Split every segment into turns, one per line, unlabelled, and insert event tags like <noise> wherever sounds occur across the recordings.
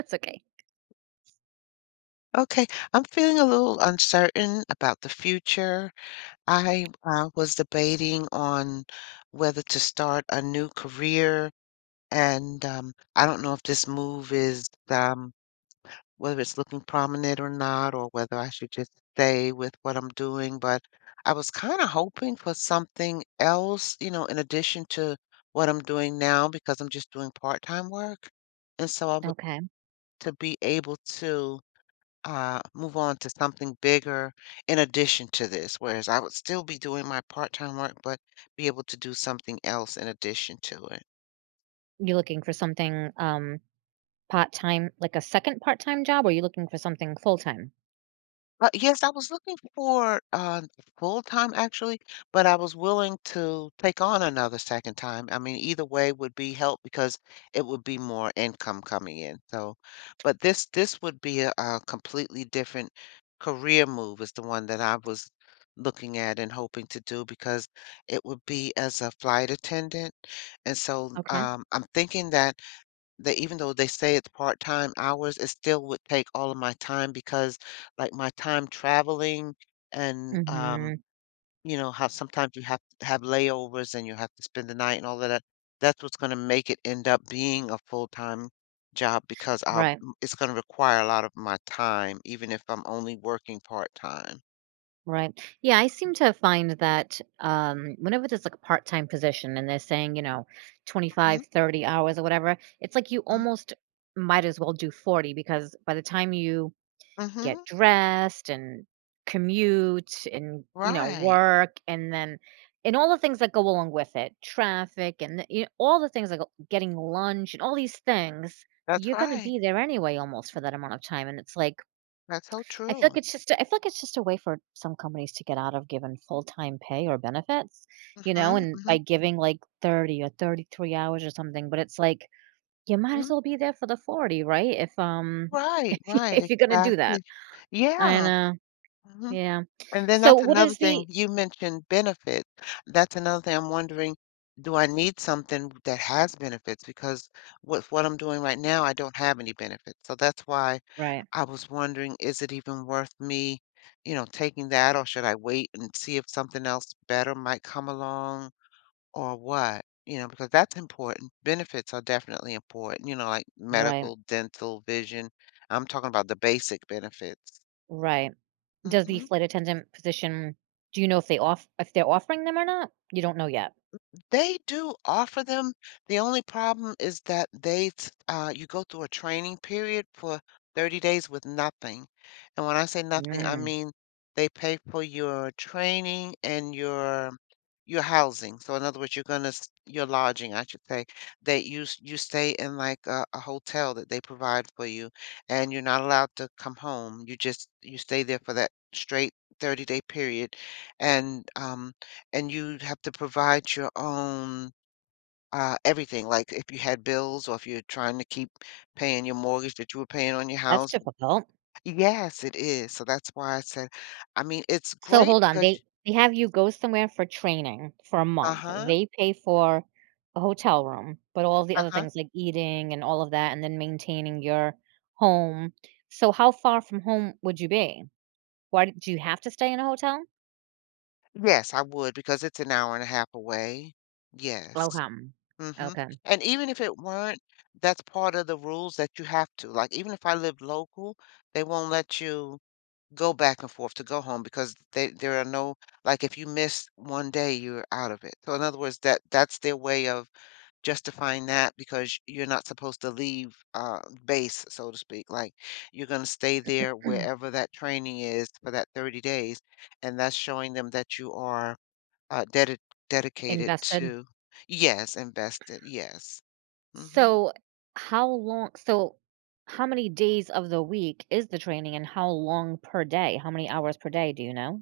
That's okay.
Okay, I'm feeling a little uncertain about the future. I was debating on whether to start a new career, and I don't know if this move is whether it's looking prominent or not, or whether I should just stay with what I'm doing. But I was kind of hoping for something else, in addition to what I'm doing now, because I'm just doing part-time work. And so I would
Okay.
to be able to move on to something bigger in addition to this, whereas I would still be doing my part-time work, but be able to do something else in addition to it.
You're looking for something part-time, like a second part-time job, or are you looking for something full-time?
Yes, I was looking for full time actually, but I was willing to take on another second time. I mean, either way would be help because it would be more income coming in. So, but this would be a completely different career move is the one that I was looking at and hoping to do because it would be as a flight attendant. And so
Okay.
I'm thinking that they even though they say it's part-time hours, it still would take all of my time because, like, my time traveling and,
Hmm.
you know, how sometimes you have to have layovers and you have to spend the night and all of that, that's what's gonna make it end up being a full-time job because I'll
Right.
m it's gonna require a lot of my time even if I'm only working part-time.
Right. Yeah, I seem to find that whenever there's like a part-time position and they're saying, twenty
Mhm,
five, 30 hours or whatever, it's like you
mm,
almost might as well do 40, because by the time you get
mhm,
dressed and commute and
right.
work, and then and all the things that go along with it, traffic, and all the things like getting lunch and all these things,
That's
you're going to
right.
be there anyway almost for that amount of time. And it's like
That's so
I feel like
true.
it's just I feel like it's just a way for some companies to get out of giving full-time pay or benefits,
Mhm,
and by
mhm,
giving like 30 or 33 hours or something, but it's like you might as
mhm.
well be there for the 40, right, if <laughs>
Right,
if
right,
you're going to do that.
exactly.
I
Yeah.
know.
Mhm.
Yeah.
And then
So,
that's
what
another
is
thing
the—
you mentioned benefits. That's another thing I'm wondering, do I need something that has benefits? Because with what I'm doing right now, I don't have any benefits. So that's why
Right,
I was wondering, is it even worth me, you know, taking that or should I wait and see if something else better might come along or what? You know, because that's important. Benefits are definitely important, you know, like
right,
medical, dental, vision. I'm talking about the basic benefits.
right. Does the
hmm
flight attendant position, do you know if they're offering them or not? You don't know yet.
They do offer them. The only problem is that you go through a training period for 30 days with nothing. And when I say nothing, I
Mm,
mean they pay for your training and your housing. So in other words, your lodging, I should say, that you stay in like a hotel that they provide for you, and you're not allowed to come home. You just you stay there for that straight 30-day period, and and you have to provide your own everything. Like if you had bills or if you're trying to keep paying your mortgage that you were paying on your
that's
house.
difficult.
Yes, it is. So that's why I said, I mean, it's
So
great
hold on,
because,
they have you go somewhere for training for a month.
uh-huh,
They pay for a hotel room, but all the other
uh-huh.
things like eating and all of that, and then maintaining your home. So how far from home would you be? Why d do you have to stay in a hotel?
Yes, I would because it's an hour and a half away. Yes.
Okay.
Mm-hmm.
Okay.
And even if it weren't, that's part of the rules that you have to. Like even if I live local, they won't let you go back and forth to go home because they there are no like if you miss 1 day you're out of it. So in other words that's their way of justifying that because you're not supposed to leave base so to speak. Like you're going to stay there wherever that training is for that 30 days and that's showing them that you are uh dedi- dedicated
Invested?
to yes, invested. Yes. Mhm.
So, how long so, how many days of the week is the training, and how long per day? How many hours per day, do you know?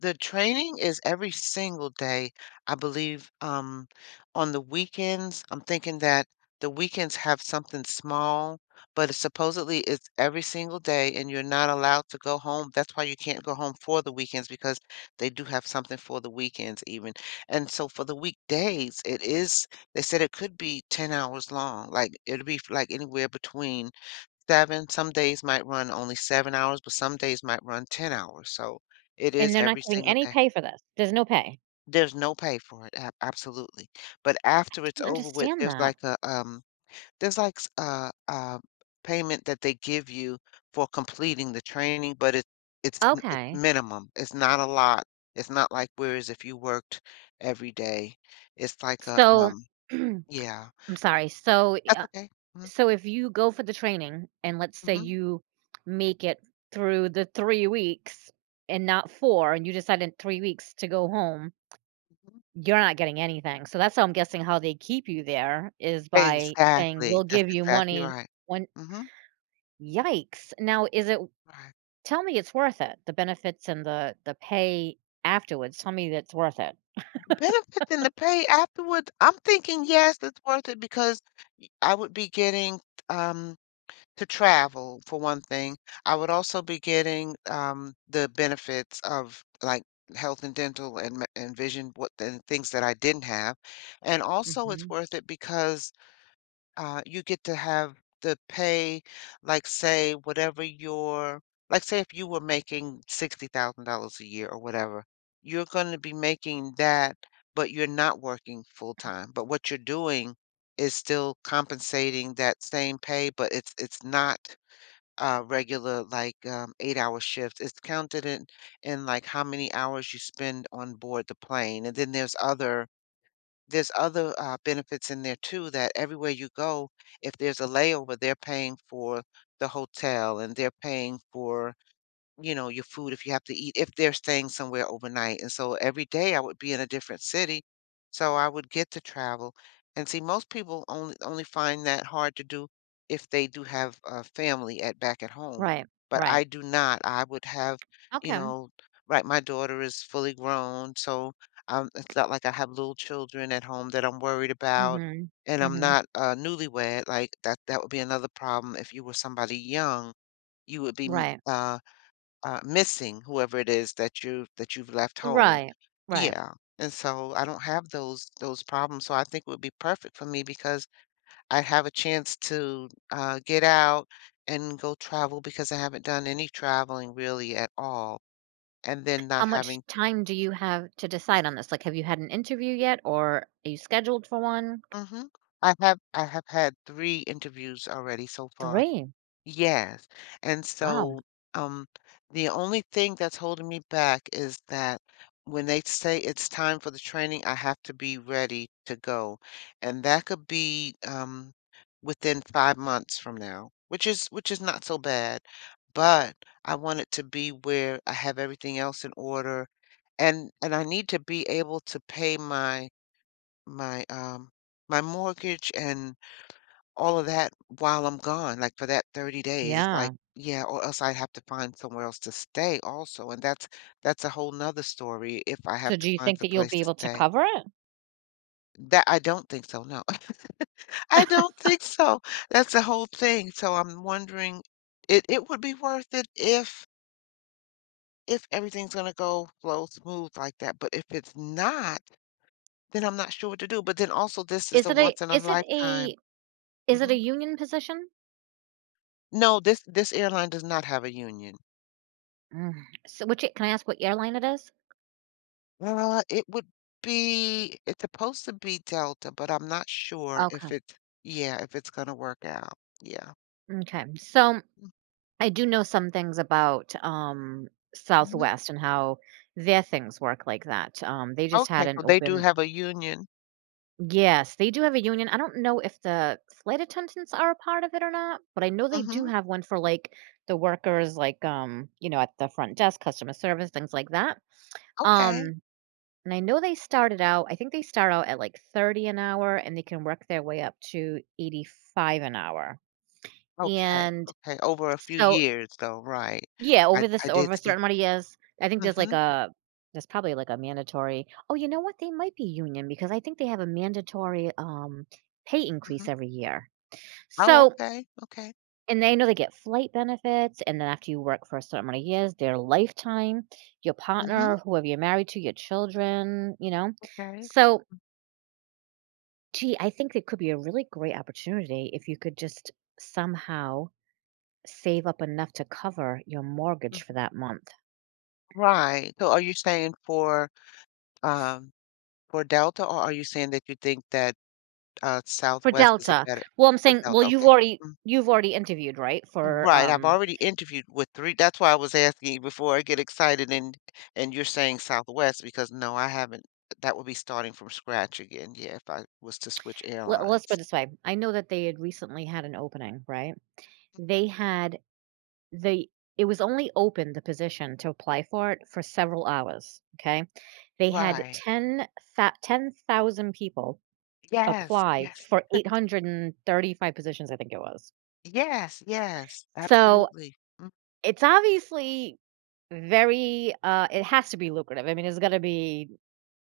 The training is every single day, I believe, on the weekends, I'm thinking that the weekends have something small, but it's supposedly it's every single day and you're not allowed to go home. That's why you can't go home for the weekends because they do have something for the weekends even. And so for the weekdays, it is, they said it could be 10 hours long. Like it'll be like anywhere between 7, some days might run only 7 hours, but some days might run 10 hours, so it
And
is
they're not
every
giving
single
any
day.
pay for this. There's no pay.
There's no pay for it, ab absolutely, but after it's
Can't
over with,
understand
there's
that.
like a, there's like s a payment that they give you for completing the training, but it's
Okay.
minimum, it's not a lot, it's not like whereas if you worked every day, it's like
So, <clears throat> I'm
yeah,
sorry. So,
that's
uh,
okay. mm
so if you go for the training and let's say
mhm,
you make it through the 3 weeks and not 4, and you decide in 3 weeks to go home.
mhm.
You're not getting anything, so that's how I'm guessing how they keep you there is by saying,
Exactly,
"We'll
that's
give you
exactly
money
right.
when—"
Mhm.
Yikes. Now is it
Right.
tell me it's worth it, the benefits and the pay afterwards, tell me that's worth it.
Benefit and the pay afterwards, I'm thinking, yes, it's worth it because I would be getting um to travel for one thing. I would also be getting the benefits of like health and dental and vision what and things that I didn't have. And also it's
Mhm.
worth it because you get to have the pay, like say whatever your, like say if you were making $60,000 a year or whatever, you're going to be making that, but you're not working full time. But what you're doing is still compensating that same pay, but it's not regular like 8 hour shifts. It's counted in like how many hours you spend on board the plane, and then there's other benefits in there too that everywhere you go, if there's a layover, they're paying for the hotel and they're paying for you know, your food if you have to eat, if they're staying somewhere overnight. And so every day I would be in a different city. So I would get to travel. And see, most people only find that hard to do if they do have a family at back at home.
Right,
But
right.
I do not. I would have, you
Okay.
know, right, my daughter is fully grown, so it's not like I have little children at home that I'm worried about.
Mhm,
And I'm
mhm.
not newlywed. Like that would be another problem. If you were somebody young, you would be
Right.
missing whoever it is that you've left home.
Right, right.
Yeah, and so I don't have those problems, so I think it would be perfect for me because I have a chance to, get out and go travel because I haven't done any traveling really at all, and then
How
not
much
having
time do you have to decide on this? Like, have you had an interview yet, or are you scheduled for one?
mhm. I have had 3 interviews already so far.
3.
Yes. And
Wow.
so, um, the only thing that's holding me back is that when they say it's time for the training, I have to be ready to go. And that could be within 5 months from now, which is not so bad. But I want it to be where I have everything else in order, and I need to be able to pay my um my mortgage and all of that while I'm gone, like, for that 30 days, it's
Yeah.
like yeah, or else I'd have to find somewhere else to stay also, and that's a whole nother story if I
So
have to
do you
find
think
some
that you'll
place
be
to
able to
stay.
cover it?
That I don't think so, no. <laughs> I don't
<laughs>
think so. That's the whole thing, so I'm wondering it would be worth it if everything's gonna go flow smooth like that, but if it's not, then I'm not sure what to do, but then also this is
Is
a
it a
once in a
is it a
lifetime.
is it a
Mhm.
union position?
No, this airline does not have a union.
Mm, so which can I ask what airline it is?
It would be it's supposed to be Delta, but I'm not sure if
Okay,
it's yeah, if it's gonna work out. Yeah.
okay. So, I do know some things about
Mhm.
Southwest and how their things work like that. They just had
Okay,
an
so they do
open—
have a union.
Yes, they do have a union. I don't know if the flight attendants are a part of it or not, but I know they do
Mhm.
have one for like the workers, like at the front desk, customer service, things like that.
Okay.
Um, and I know they started out, I think they start out at like 30 an hour, and they can work their way up to 85 an hour.
Okay.
And
Okay. Over a few
so
years though, right.
yeah,
I did
over a
see.
certain amount of years. I think
Mhm.
there's probably like a mandatory— oh, you know what? They might be union, because I think they have a mandatory pay increase
Mhm.
every year.
Oh,
So,
okay. Okay.
and they know they get flight benefits, and then after you work for a certain amount of years, their lifetime, your partner,
Mhm.
whoever you're married to, your children, you know?
Okay.
So, gee, I think it could be a really great opportunity if you could just somehow save up enough to cover your mortgage for
Mhm.
that month.
Right. So are you saying for um Delta or are you saying that you think that
For
Southwest is a
Delta.
better
Well, I'm
for
saying, well,
Delta?
you've
Okay.
already
Mm-hmm.
you've already interviewed, right? For
Right, I've
um,
already interviewed with 3 that's why I was asking you before I get excited and you're saying Southwest because no, I haven't that would be starting from scratch again, yeah, if I was to switch
let, let's put it
airlines.
this way. I know that they had recently had an opening, right? They had the It was only open, the position, to apply for it for several hours. Okay, they had
Right.
10,000 people
Yes,
apply
yes.
for 835 positions, I think it was.
Yes, yes,
So
absolutely. Mm,
it's obviously very it has to be lucrative. I mean, it's got to be—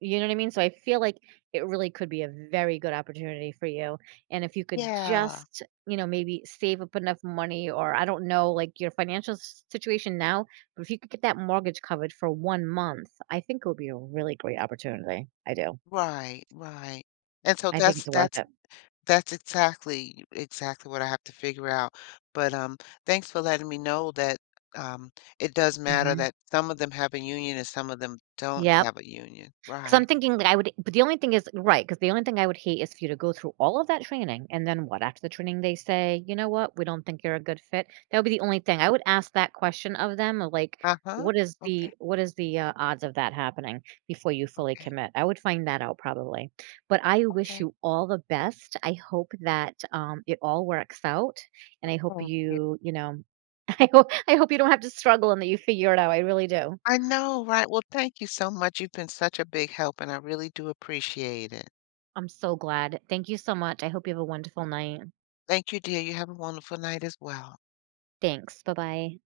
You know what I mean? So I feel like it really could be a very good opportunity for you. And if you could
yeah.
just, maybe save up enough money, or I don't know, like your financial situation now, but if you could get that mortgage covered for 1 month, I think it would be a really great opportunity. I do.
Right, right. And so
I think
that's
it's worth
that's
it.
That's exactly exactly what I have to figure out. But, thanks for letting me know that, um, it does matter
Hmm.
that some of them have a union and some of them don't
Yep.
have a union.
'Cause I'm
Right.
thinking that I would, but the only thing is, right? Because the only thing I would hate is for you to go through all of that training, and then what? After the training, they say, "You know what? We don't think you're a good fit." That would be the only thing. I would ask that question of them, of, like,
Uh-huh.
"What is
Okay,
the what is the, uh, odds of that happening before you fully
okay,
commit?" I would find that out probably. But I wish
okay.
you all the best. I hope that it all works out, and I hope
Thank you.
you, <laughs> I hope you don't have to struggle and that you figure it out. I really do.
I know, right? Well, thank you so much. You've been such a big help, and I really do appreciate it.
I'm so glad. Thank you so much. I hope you have a wonderful night.
Thank you, dear. You have a wonderful night as well.
Thanks. Bye bye.